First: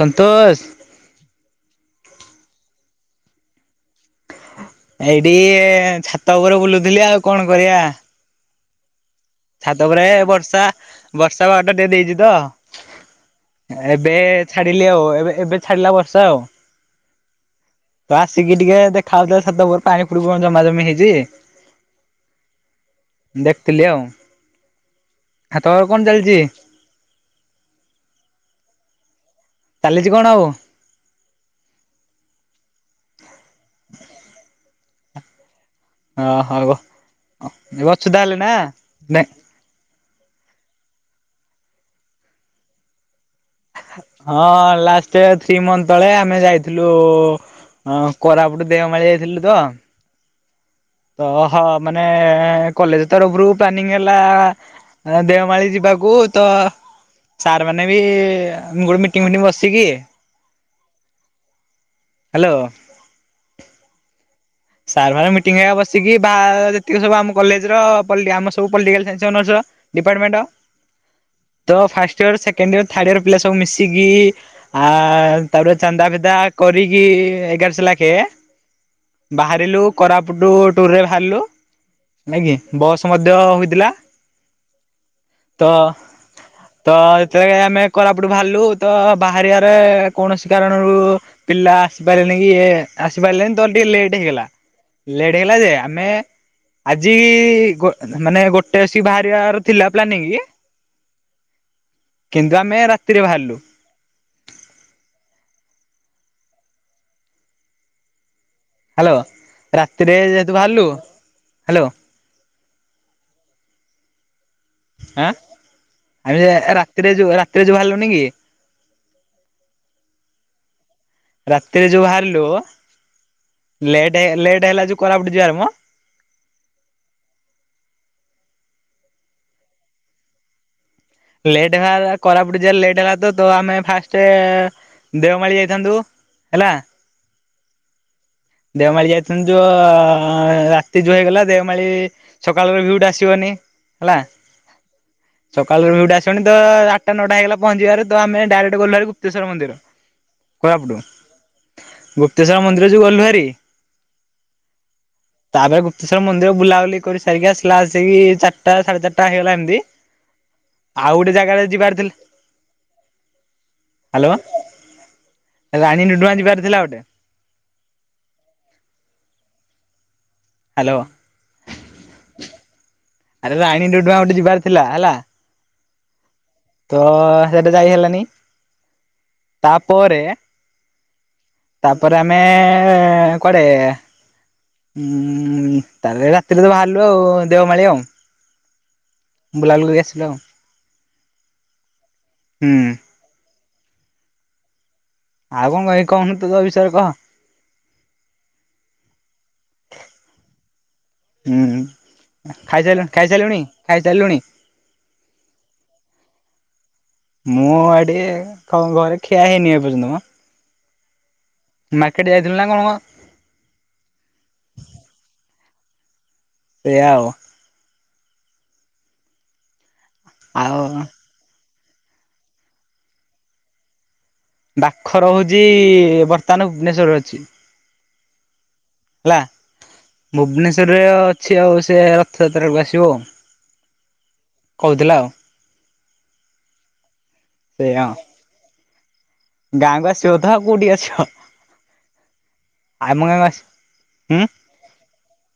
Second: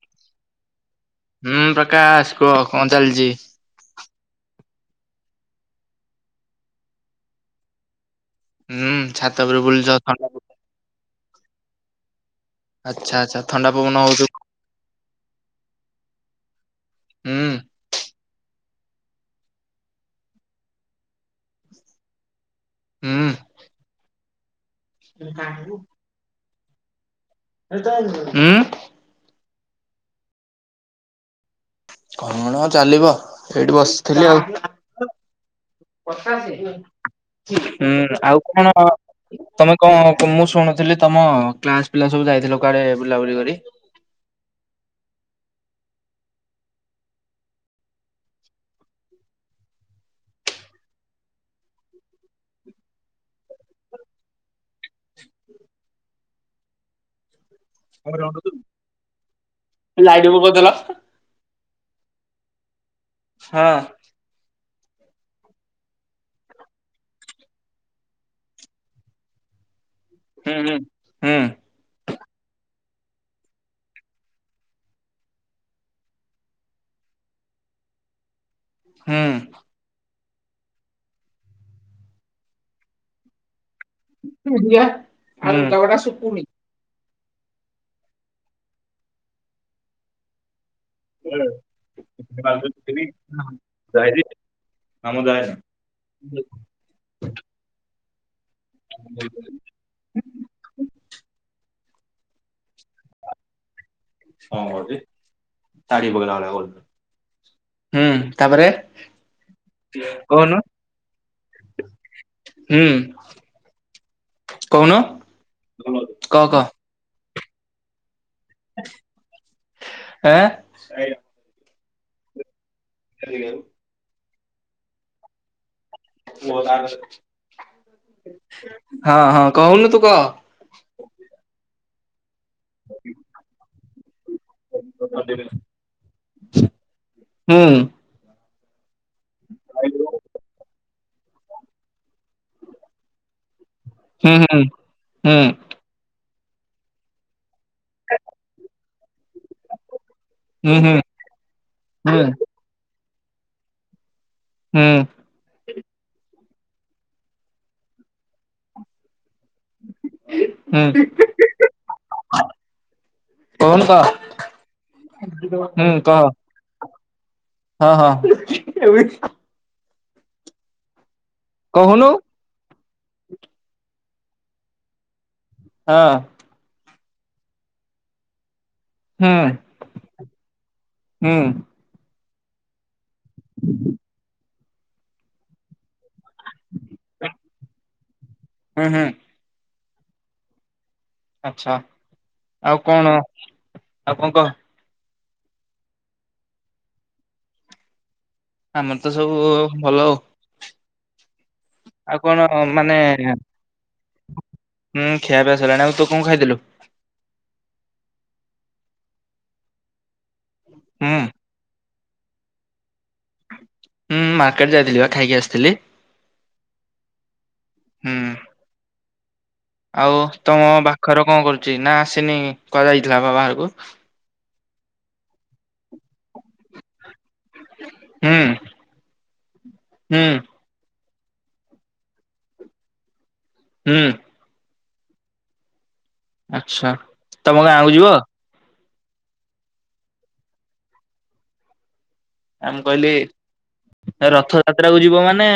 ସନ୍ତୋଷ ହୁଁ ପ୍ରକାଶ କୁହ କଣ ଚାଲିଛି। ଏଇଠି ଛାତ ଉପରେ ବୁଲୁଥିଲି ଆଉ କଣ କରିଆ। ହୁଁ ଛାତ ବୁଲୁଛ ଛାତ ପରେରେ ଥଣ୍ଡା ବର୍ଷା ବର୍ଷା ବାଡ଼ ଦେଇେ ଦେଇଇଛିତ। ଆଚ୍ଛା ଆଚ୍ଛା ଥଣ୍ଡା ପବନ ହଉ ଛାଡିଲି ଆଉ ଏବେ ଏବେ ଛାଡିଲା ବର୍ଷା ଆଉ ହୁଁ। ତ ଆସିକି ଟିକେ ଦେଖାଉ ତ ଛାତ ଉପରେ ପାଣି ପୁଣୀ‌ କଣ ଜମା ଜମି ହେଇଛି। ହୁଁ। ହୁଁ ଦେଖୁଥିଲି ଆଉ। ହଁ ତୋର କଣ ଚାଲିଜି? [unintelligible] ଉଁ ଚାଲିଚି କଣ ଆଉ। କଣ ଚାଲିବ ଏଇଠି ବସିଥିଲି ଆଉ ପଚାଶେ ଓହୋ। ହୁଁ ଏବେ ଅଛୁ ତାହେଲେ ଆଉ ନା କଣ? ନାଇଁ ତମେ କଣ ମୁଁ ଶୁଣୁଥିଲି ତମ କ୍ଲାସ ପିଲା ସବୁ ଯାଇଥିଲ କୁଆଡେ ବୁଲାବୁଲି କରି। ହଁ ଲାଷ୍ଟ ୟର ଥ୍ରୀ ମନ୍ଥ ତଳେ ଆମେ ଯାଇଥିଲୁ। ହଁ କୋରାପଟୁ ଦେଓମାଳି ଇଯାଥିଲୁ ତ ତ ହ ମାନେ କଲେଜ ତରଫରୁ ପ୍ଲାନିଂ ହେଲା। ଦେଓମାଳି ଯିବାକୁ ତ ସାର୍ ମାନେ ବି ମୁ ଗୋଟେ ମିଟିଙ୍ଗ ଫିଟିଙ୍ଗ ବସିକି ଆଉ ଟିକେ ଭୁଗ ଦେଲ। ହ୍ୟାଲୋ। ହଁ। ସାର୍ ଫାରେ ମିଟିଂ ହେରିକା ବସିକି ବା ଯେତିକି ସବୁ ଆମ କଲେଜର ପଲ ଆ ସବୁ ପଲଟିକାଲ ସାଇନ୍ସ ଅନର୍ସ। ଡିପାର୍ଟମେଣ୍ଟ ହୁଁ ହୁଁ। ହୁଁ ତ first year second year third year ପିଲା ସବୁ ମିଶିକି ଆ ତାପରେ ଚାନ୍ଦା ଭେଦା କରିକି ଏଗାରଶହ ଲାଖେ। ହୁଁ। ହୁଁ। ବାହାରିଲୁ କୋରାପୁଟ ଟୁରରେ ବାହାରିଲୁ ନାଇଁ କି ବସ୍ ମଧ୍ୟ ହୋଇଥିଲା। ବୁଦ୍ଧିଆ ଆଉ ଲୁଗା ତ ପଟା ସୁକୁନି। ତ ଯେତେବେଳେ ଆମେ କୋରାପଟୁ ବାହାରିଲୁ ତ ବାହାରିବାରେ କୌଣସି କାରଣରୁ ପିଲା ଆସି ପାରିଲେନି କି ଆସି ପାରିଲେନି ତ ଟିକେ ଲେଟ୍ ହେଇଗଲା ଆମ ଲେଟ୍ ଯାଏନି ହେଇଗଲା ଯେ ଆମେ ଆଜି ଗୋ ମାନେ ଗୋଟେ ଆସିକି ବାହାରିଆର ଥିଲା। ପ୍ଲାନିଙ୍ଗି କିନ୍ତୁ ଆମେ ରାତିରେ ବାହାରିଲୁ। ହୁଁ ତାପରେ। ହ୍ୟାଲୋ ରାତିରେ କହୁନୁ ଯେହେତୁ ବାହାରିଲୁ ହ୍ୟାଲୋ ହୁଁ କହୁନ ଆଁ ଆମେ ରାତିରେ ଯୋଉ ରାତିରେ ଯୋଉ ବାହାରିଲୁନି କି ଏଁ ସୋଇା [inaudible] ରାତିରେ ଯୋଉ ବାହାରିଲୁ ହେଲିଉ [inaudible] ଲେଟ୍ ଲେଟ୍ ହେଲା ଯୋଉ କୋରାପୁଟୁ ଯିବାର ମ ହଁ ହଁ କହୁନୁ ତୁ କହ ହ [inaudible] ଲେଟ୍ ଭ [inaudible] କୋରାପୁଟୁ ଯିବାର ଲେଟ୍ ହେଲା ତ ତ ଆମେ ଫାଷ୍ଟେ ହୁଁ ଦେଓମାଳି ଯାଇଥାନ୍ତୁ ହେଲା ହୁଁ। ଦେଓମାଳି ଯାଇଥାନ୍ତୁ ଯୋଉ ରାତି ଯୋଉ ହେଇଗଲା ଦେଓମାଳି ସକାଳର ଭିୁୟୁଟା ଆସିବନି ହୁଁ ହୁଁ ହୁଁ। ସକାଳ ର ଭିୟୁଟା ଆସିବନି ତ ଆଟା ନଅଟା ହେଇଗଲା ପହଞ୍ଚିବାରେ ତ ଆମେ ଡାଇରେକ୍ଟ ଗଲୁଭାରି ଗୁପ୍ତେଶ୍ୱର ମନ୍ଦିର। କୋରାଫୁଟୁ ହୁଁ ହୁଁ ହୁଁ ହୁଁ। ତାପରେ ଗୁପ୍ତେଶ୍ୱର ମନ୍ଦିର ବୁଲାବୁଲି କରି ସାରି ଆସିଲା ଆସିକି ଚାଟା ସାଢେ ଚାରିଟା ହେଇଗଲାଣି ହୁଁ ହୁଁ ଆଉ ଗୋଟେ ଜାଗାରେ ଯିବାର ଥି କହୁନୁ କହ ହାଲୋ ହୁଁ ରାଣୀ କହ ଡ଼ୁଡୁମା ଯିବାର ଥିଲା ଗୋଟେ ହଁ ହଁ। ହାଲୋ। କହୁନୁ ଆରେ ରାଣୀ ଡୁଡୁମା ଗୋଟେ ଯିବାର ଥିଲା ହେଲା ହଁ। ତ ସେଟା ଯାଇ ହେଲାନି ହୁଁ ତାପରେ ହୁଁ ତାପରେ ଆମେ କୁଆଡେ ଉୁଁ ତାପରେ ରାତିରେ ତ ବାହାରିଲୁ ଆଉ ଦେଓମାଳି ଆଉ। ହୁଁ ହୁଁ। ବୁଲା ବୁଲି କରି ଆସିଲୁ ଆଉ। ଆଛା ଆଉ ହୁଁ କଣ ଆଉ କଣ କହ ଆଉ କଣ କହିବି କହୁନୁ ତୁ ତୋ ବିଷୟ କହ ଆମର ତ ସବୁ ଭଲ ଉ। ହୁଁ ହୁଁ। କଣ ମାନେ ହୁଁ ଖିଆ ପିଆ ସଇଲାଣି ଆଉ ତୁ କଣ ଖାଇଥିଲୁ? ମୁଁ ଏଠି କଁ ଘରେ ଖିଆ ହେଇନି ଏ ପର୍ଯ୍ୟନ୍ତ ମ। ହୁଁ। ମାର୍କେଟ୍ ଯାଇଥିଲୁ ନା କ ମ ହୁଁ ମାର୍କେଟ୍ ଯାଇଥିଲି ବା ଖାଇକି ଆସିଥିଲି। ସେଇଆ ଉ। ହୁଁ ଆଉ ତମ ଆଉ ବାଖର କଣ କରୁଛି ନା ଆସିନି କୁଆ ଯାଇଥିଲା ବା ବାହାରକୁ ବାଖ ରହୁଚି ବର୍ତ୍ତମାନ ଭୁବନେଶ୍ୱରରେ ଅଛି। ହୁଁ। ହେଲା ହୁଁ ଭୁବନେଶ୍ୱରରେ ଅଛି ଆଉ ସେ ରଥଯାତ୍ରାକୁ ଆସିବ। ହୁଁ। କୋହୁଥିଲା ଆଉ ଆଚ୍ଛା ତମ ସେଇଆ ଗାଁ ଆଉ [unintelligible] ଗାଁକୁ ଆସିବ ତ ଆଉ କୋଉଠି ଆସିବ। ଆ ମୁଁ କହିଲି ଆମ ଗାଁକୁ ଆସି ହୁଁ ରଥ ଯାତ୍ରା କୁ ଯିବ ମାନେ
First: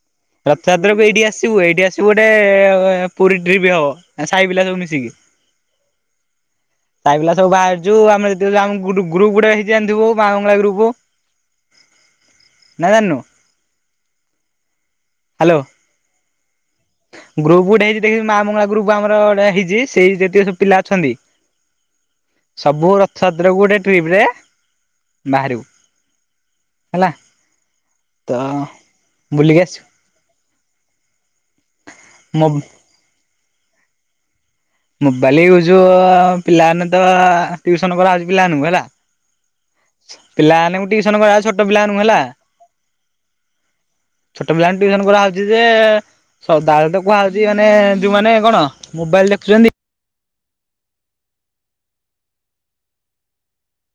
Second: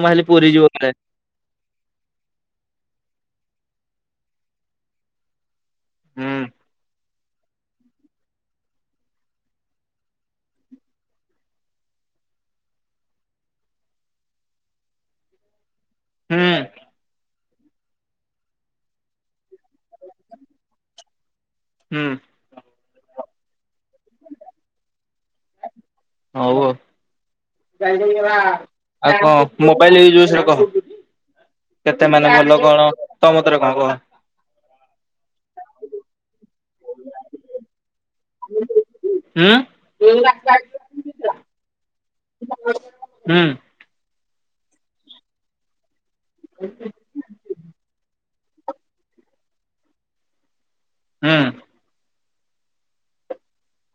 ମୁ ଭାବି ରଥଯାତ୍ରାକୁ ଏଇଠି ଆସିବୁ ଏଇଠି ଆସିବୁ ଗୋଟେ ପୁରୀ ଟ୍ରିପ ହବ ସାଇ ପିଲା ସବୁ ମିଶିକି। ହୁଁ। ସାଇ ପିଲା ସବୁହାରିଚୁ ଆମେ ଗ୍ରୁପ ଗୋଟେ ହେଇଥିବୁ ମା ବା ମଙ୍ଗଳା ଗ୍ରୁପ। ଜାଣିନୁ ହ୍ୟାଲୋ। [unintelligible] ଗ୍ରୁପ ଗୋଟେ ହେଇଛି [unintelligible] ଦେଖି ମା ମଙ୍ଗଳା ଗ୍ରୁପ୍ ଆମର ଗୋଟେ ହେଇଛି ସେଇ ଯେତିକି ସବୁ ପିଲା ଅଛନ୍ତି ହୁଁ। ସବୁ ରଥଯାତ୍ର କୁ ଗୋଟେ ଟ୍ରିପ ରେ ବାହାରିବୁ। ହୋଉ ହେଲା ଆଉ ତ ଆଉ ବୁଲିକି କଣ ଆସିବୁ। ମୋବାଇଲ ବିଷୟରେ କଣ କହ? କେତେ ମାନେ ମୋ ଭଲ କଣ ତୋ ମତରେ କଣ [unintelligible] ମୋବାଇଲ ଇୟୁଜ ପିଲାମାନେ ତ ଟିଉସନ କରାହଉଛି ହୁଁ ପିଲାଙ୍କୁ ହେଲା। ହୁଁ ପିଲାମାନଙ୍କୁ ଟିଉସନ କରାଯାଉଛି ଛୋଟ ପିଲାଙ୍କୁ ହେଲା। ଛୋଟ ପିଲାଙ୍କୁ ଟିଉସନ୍ କରାହେଉଛି ଯେ ସକାଳଠୁ କୁହାଯାଉଛି ମାନେ ଯୋଉମାନେ କଣ ମୋବାଇଲ ଦେଖୁଛନ୍ତି ହୁଁ।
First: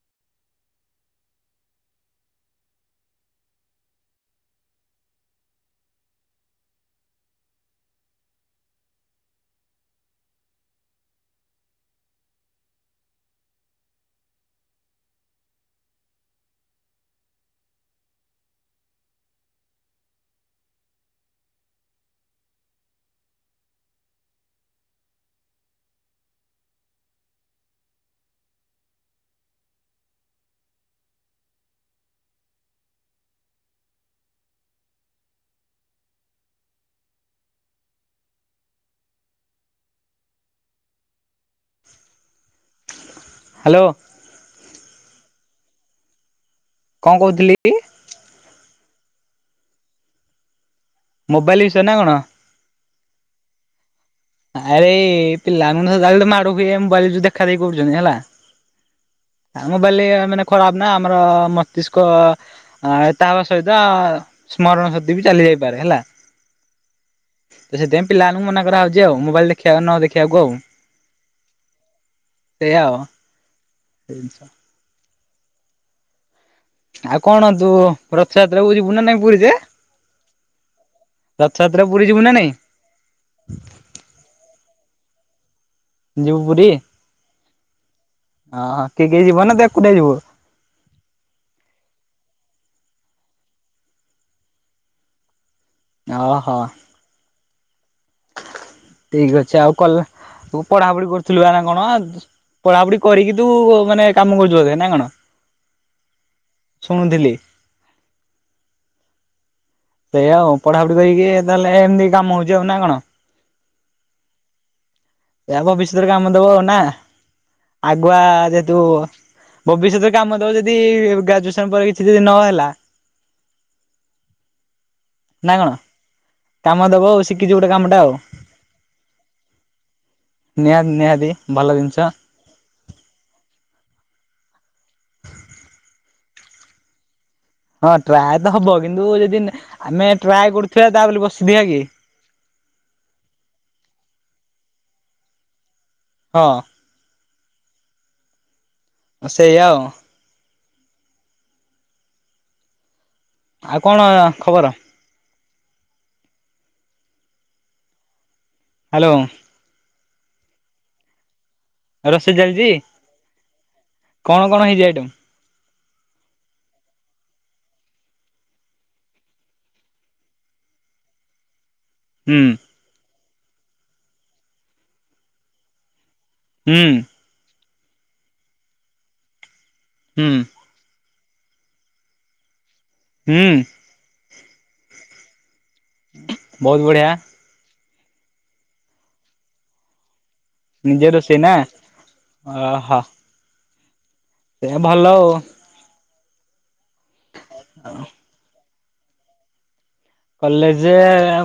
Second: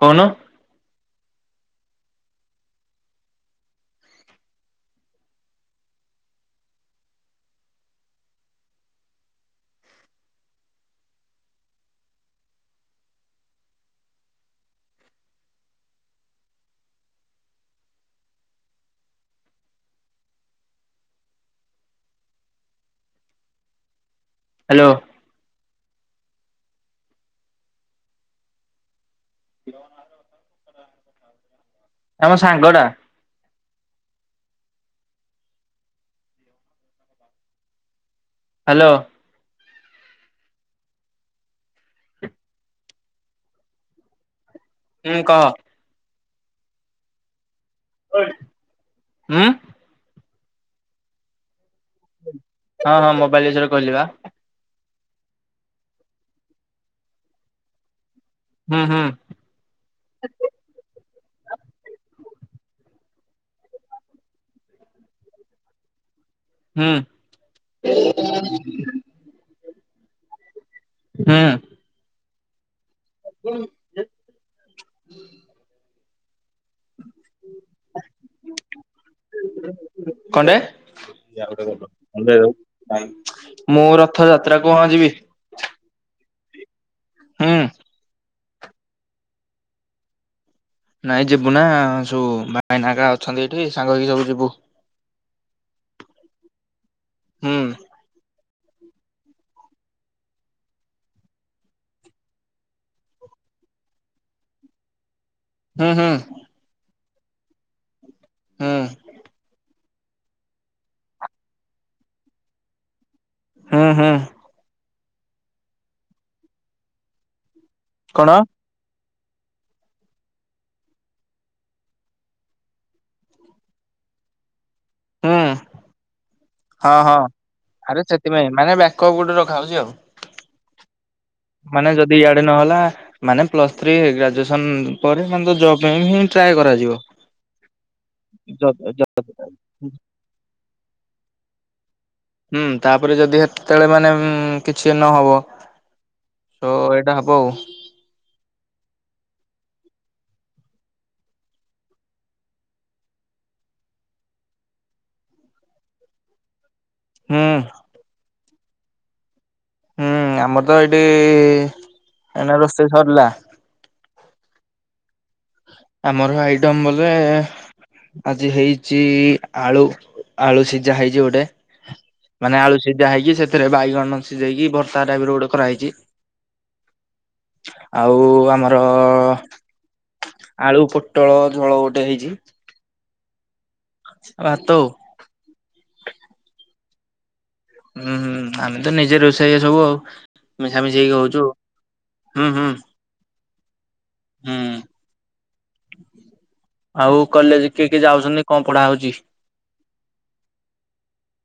କୋହୁନ ହ୍ୟାଲୋ। ମୋ ସାଙ୍ଗ ଟା ହ୍ୟାଲୋ। ହ୍ୟାଲୋ। ହୁଁ କହ? କଣ କୋହୁଚୁ [unintelligible] ହୁଁ। ମୋବାଇଲ ବିଷୟ ନା କଣ? ହଁ ହଁ ମୋବାଇଲ ବିଷୟରେ କୋହୁଚି ପା। ଆରେ ପିଲାମାନେ [unintelligible] ସଦାବେଳେ ମାଡ ହୁଏ ମୋବାଇଲ ଦେଖା ଦେଖି କରୁଛନ୍ତିି ହେଲା। ହୁଁ ହୁଁ। ମୋବାଇଲ୍ ମାନେ ଖରାପ ନା ଆମର ମସ୍ତିଷ୍କ ଆ ତା ସହିତ ସ୍ମରଣ ଶକ୍ତି ବି ଚାଲି ଯାଇପାରେ ହେଲା। ହୁଁ ତ ସେଥିପାଇଁ ପିଲାଙ୍କୁ ମନା କରାହେଉଛି ଆଉ ମୋବାଇଲ ଦେଖିବାକୁ ନ ଦେଖିବାକୁ ଆଉ। ହଁ। ସେଇୟ ତ। [inaudible] [unintelligible] ଆଉ କଣ ତୁ ରଥଯାତ୍ରାକୁ ଯିବୁ ନାଁ ନାଇଁ ପୁରୀ ଯେ? କଣଟେ? ରଥଯାତ୍ରା କୁ ପୁରୀ ଯିବୁ ନା ନାଇଁ? ମୁଁ ରଥ ଯାତ୍ରା କୁ ଯିବି। ଯିବ ପୁରୀ? ହୁଁ। ହଁ ହଁ କିଏ କିଏ ଯିବ ନା ତୁ ଏକୁଟିଆ ଯିବୁ। ନାଇଁ ଯିବୁ ନା ସବୁ ଭାଇନା ଆକା ଅଛନ୍ତି ଏଠି ସାଙ୍ଗ ହେଇକି ସବୁ ଯିବୁ। ଅ ହ। ହୁଁ। ଠିକ ଅଛି ଆଉ କଲେ ତୁ ପଢା ପଢି କରୁଥିଲୁ ବା ନା କଣ। ପଢ଼ାପଢି କରିକି ତୁ ମାନେ କାମ କରୁଛୁ ବଧେ ନାଇ କଣ। ହୁଁ ହୁଁ। ଶୁଣୁଥିଲି। ହୁଁ। ସେଇଆ ଆଉ ପଢାପଢି କରିକି ତାହେଲେ ଏମିତି କାମ ହଉଛି ଆଉ ନା କଣ। ହୁଁ ହୁଁ। ଏହା ଭବିଷ୍ୟତରେ କାମ ଦବ ଆଉ ନା ଆଗୁଆ କଣ ଯେ ଯୋଉ ଭବିଷ୍ୟତରେ କାମ ଦବ ଯଦି ଗ୍ରାଜୁଏସନ ପରେ କିଛି ଯଦି ନ ହେଲା। ହୁଁ ନାଁ କଣ। କାମ ହଁ ଦବ ହଁ ଆଉ ଶିଖିଛୁ ଗୋଟେ କାମଟା ଆରେ ଆଉ ସେଥିପାଇଁ ମାନେ ବ୍ୟାକପ ଗୋଟେ ରଖା ହଉଛି ଆଉ। ନିହାତି ନିହାତି। ଭଲ ମାନେ ଜିନିଷ। ଯଦି ଇଆଡେ ନହେଲା। ମାନେ ପ୍ଲସ ଥ୍ରୀ ଗ୍ରାଜୁଏସନ ପରେ ମାନେ ତ ଜବ ପାଇଁ ହିଁ ଟ୍ରାଏ କରାଯିବ। ହଁ ଟ୍ରାଏ ତ ହବ କିନ୍ତୁ ଯଦି ଆମେ ଟ୍ରାଏ କରୁଥିବା ତା ବୋଲି ବସିଥିବା କି। ହୁଁ ତାପରେ ଯଦି ହେତେତେଳେ ମାନେ କିଛି ନହବ। ହଁ। ତ ଏଇଟା ହବ ଆଉ। ସେଇଆ ଆଉ। ଆଉ କଣ ଖବର। ହୁଁ। ହାଲୋ। ହୁଁ ଆମର ତ ଏଇଠି। ରୋଷେଇ ଏଇନା ଚାଲିଛି ରୋଷେଇ ସରିଲା କଣ କଣ ହେଇଛି ଆଇଟମ। ଆମର ଆଇଟମ୍ ବୋଧେ। ଆଜି ହେଇଛି ଆଳୁ ଆଳୁ ସିଝା ହେଇଛି ଗୋଟେ। ହୁଁ ମାନେ ଆଳୁ ସିଝା ହେଇକି ସେଥିରେ ବାଇଗଣ ସିଝେଇକି ଭର୍ତା ଟାଇପ ର ଗୋଟେ କରାହେଇଛି। ହୁଁ। ଆଉ ଆମର। ହୁଁ। ଆଳୁ ପୋଟଳ ଝୋଳ ଗୋଟେ ହେଇଛି। ହୁଁ। ଆଉ ଭାତ ଆଉ। ବହୁତ ବଢିଆ। ଉଁ ହୁଁ ଆମେ ତ ନିଜେ ରୋଷେଇଆ ସବୁ ଆଉ। ମିଶାମିଶି ନିଜେ ହେଇକି ରୋଷେଇ ହଉଛୁ ନା ହୁଁ ହୁଁ। ଓହୋ ସେ ହୁଁ ଭଲ ଆଉ। ଆଉ କଲେଜ କିଏ, କିଏ ଯାଉଛନ୍ତି କଁ ପଢା ହଉଛି। କଲେଜ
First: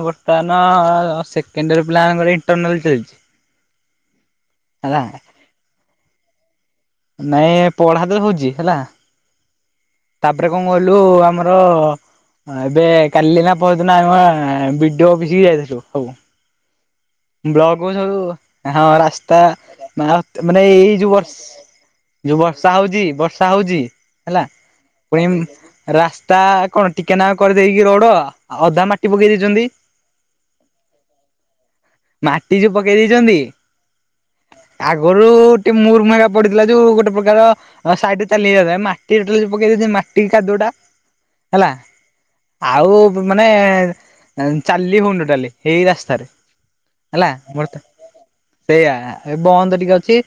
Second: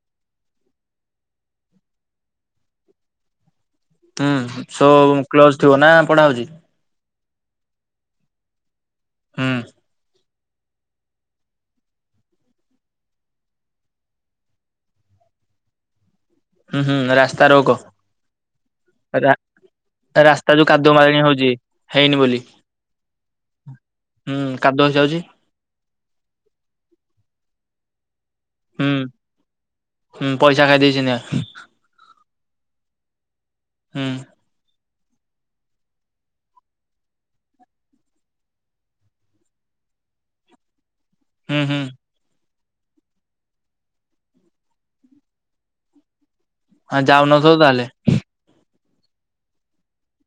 ବର୍ତ୍ତମାନ ସେକେଣ୍ଡ ଇୟର ପିଲା ମାନଙ୍କର ଇଣ୍ଟରନାଲ ଚାଲିଛି। ହୁଁ ହେଲା ସବୁ କ୍ଲୋଜ ଥିବ ନା ପଢା ହଉଛି। ନାଇଁ ଏ ପଢା ତ ହଉଛି ହେଲା। ହୁଁ। ତାପ୍ରେ କଁ କହିଲୁ ଆମର ଏବେ କାଲି ନା ପହର୍ ଦିନ ଆମେ ଆଁ- ବିଡୁଅ ଅଫିସ୍ କୁ ଯାଇଥିଲୁ ସବୁ। ହୁଁ ହୁଁ ରା ରୋକ ବ୍ଲକ୍ କୁ ସବୁ ହଁ ହଁ ରାସ୍ତା। ମା ହାତ୍ ରାସ୍ତା ମାନେ କାଦୁଅ ଏଇ ଯୋଉ ମାଳିଣୀ ବର୍ଷ୍ ହଉଛି ହେଇନି ବୋଲି ଯୋଉ ବର୍ଷା ହୋଉଚି ବର୍ଷା ହୋଉଚି? ହୁଁ କାଦୁଅ ହେଇଯାଉଛି। ରାସ୍ତା କଣ ଟିକେ ନାଆଁକୁ କରିଦେଇକି ରୋଡ ଆଉ ଅଧା ହୁଁ ମାଟି ପକେଇ ଦେଇଚନ୍ତି। ହୁଁ ପଇସା ଖାଇ ଦେଇଛନ୍ତି ଆଁ ମାଟି ଯୋଉ ପକେଇ ଦେଇଚନ୍ତି। ହୁଁ। ଆଗରୁ ଟିକେ ମୁର୍ ମୟ ପଡିଥିଲା ଯୋଉ ଗୋଟେ ପ୍ରକାର। ଆଉ ସାଇଟ୍ ରେ ଚାଲି ହେଇଯାଉଥିଲା ଏ ମାଟି ଯେତେବେଳେ ସେ ପକେଇ ଦେଇଚନ୍ତି ମାଟି କାଦୁଅଟା ହୁଁ ହେଲା? ହୁଁ ଆଉ ମାନେ ଉଁ ଚାଲି ହୋଉନି ଟୋଟାଲି ଏଇ ରାସ୍ତାରେ। ହଁ ହେଲା ଯାଉନଥିବ ମୋର ତ ତାହେଲେ ସେଇୟା ଏ ବନ୍ଦ ଟିକେ ଅଛି।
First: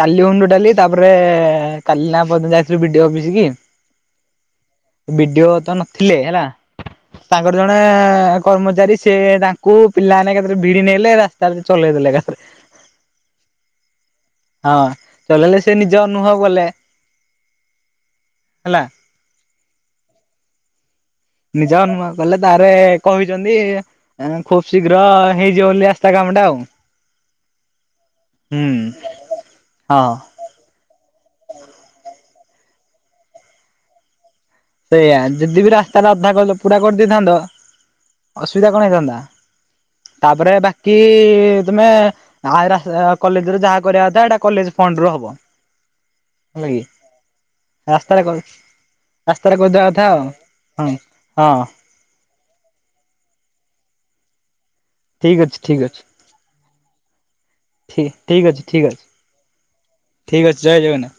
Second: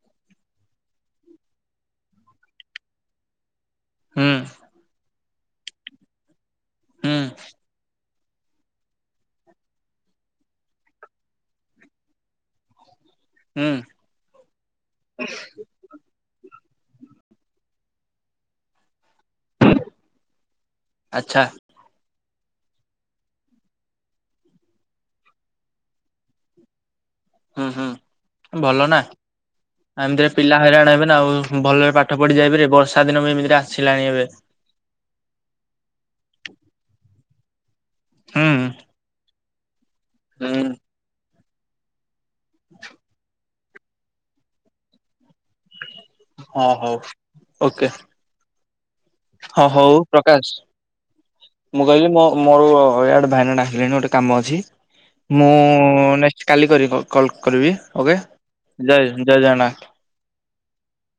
ଚାଲି ହୋଉନି ଟୋଟାଲି ତାପରେ କାଲି ନା ପହରଦିନ ଯାଇଥିଲୁ ବିଡୁଓ ଅପିସ୍ କି। ହୁଁ। ବିଡିଓ ତ ନଥିଲେ ହେଲା ହୁଁ ତାଙ୍କର ଜଣେ କର୍ମଚାରୀ ସେ ତାଙ୍କୁ ପିଲାମାନେ ଏକାଥରେ ଭିଡି ନେଲେ ରାସ୍ତାରେ ଚଲେଇ ଦେଲେ ଏକାଥରେ। ହୁଁ? ହଁ ଚଲେଇଲେ ସେ ନିଜ ଅନୁଭବ କଲେ ହେଲା। ଆଚ୍ଛା। ନିଜେ ଅନୁଭବ କଲେ ତାପରେ କହିଚନ୍ତି ଏଁ ଖୁବ୍ ଶୀଘ୍ର ହେଇଯିବ ବୋଲି ରାସ୍ତା କାମ ଟା ଆଉ। ହୁଁ ହୁଁ ଭଲ ନା ହୁଁ ହଁ। ଏମିତିରେ ପିଲା ହଇରାଣ ହେବେ ନା ଆଉ ଭଲରେ ପାଠ ପଢି ଯାଇପାରିବେ ବର୍ଷା ଦିନ ବି ଏମିତିରେ ଆସିଲାଣି ଏବେ। ସେୟା ଯଦି ବି ରାସ୍ତାଟା ଅଧା କଲ ପୁରା କରିଦେଇଥାନ୍ତ। ହୁଁ ଅସୁବିଧା କଣ ହେଇଥାନ୍ତା ତାପରେ ହୁଁ ବାକି ତୁମେ ହାଏଇରା ଏ ଆ କଲେଜରୁ ଯାହା କରିବା କଥା ଏଇଟା କଲେଜ ଫଣ୍ଡରୁ ହବ। ହଁ ହେଲା କିି ହଉ ଓକେ ରାସ୍ତାରେ କହି ହଁ ହୋଉ ପ୍ରକାଶ୍ ହଁ ହଁ ମୁଁ କହିଲି ମୋ ମୋର ଇଆଡେ ଭାଇନା ଡାକିଲେଣି ଗୋଟେ କାମ ଅଛି। ଠିକ୍ ମୁଁ ଅଛି ଠିକ୍ ନେକ୍ସଟ କାଲି କରିବି କଲ୍ କଲ୍ କରିବି ଓକେ? ଅଛି ଠିକ୍ ଅଛି ଠିକ୍ ଅଛି ଜୟ ଜୟ ଜଗନ୍ନାଥ। ଠିକ୍ ଅଛି ଜୟ ଜଗନ୍ନାଥ।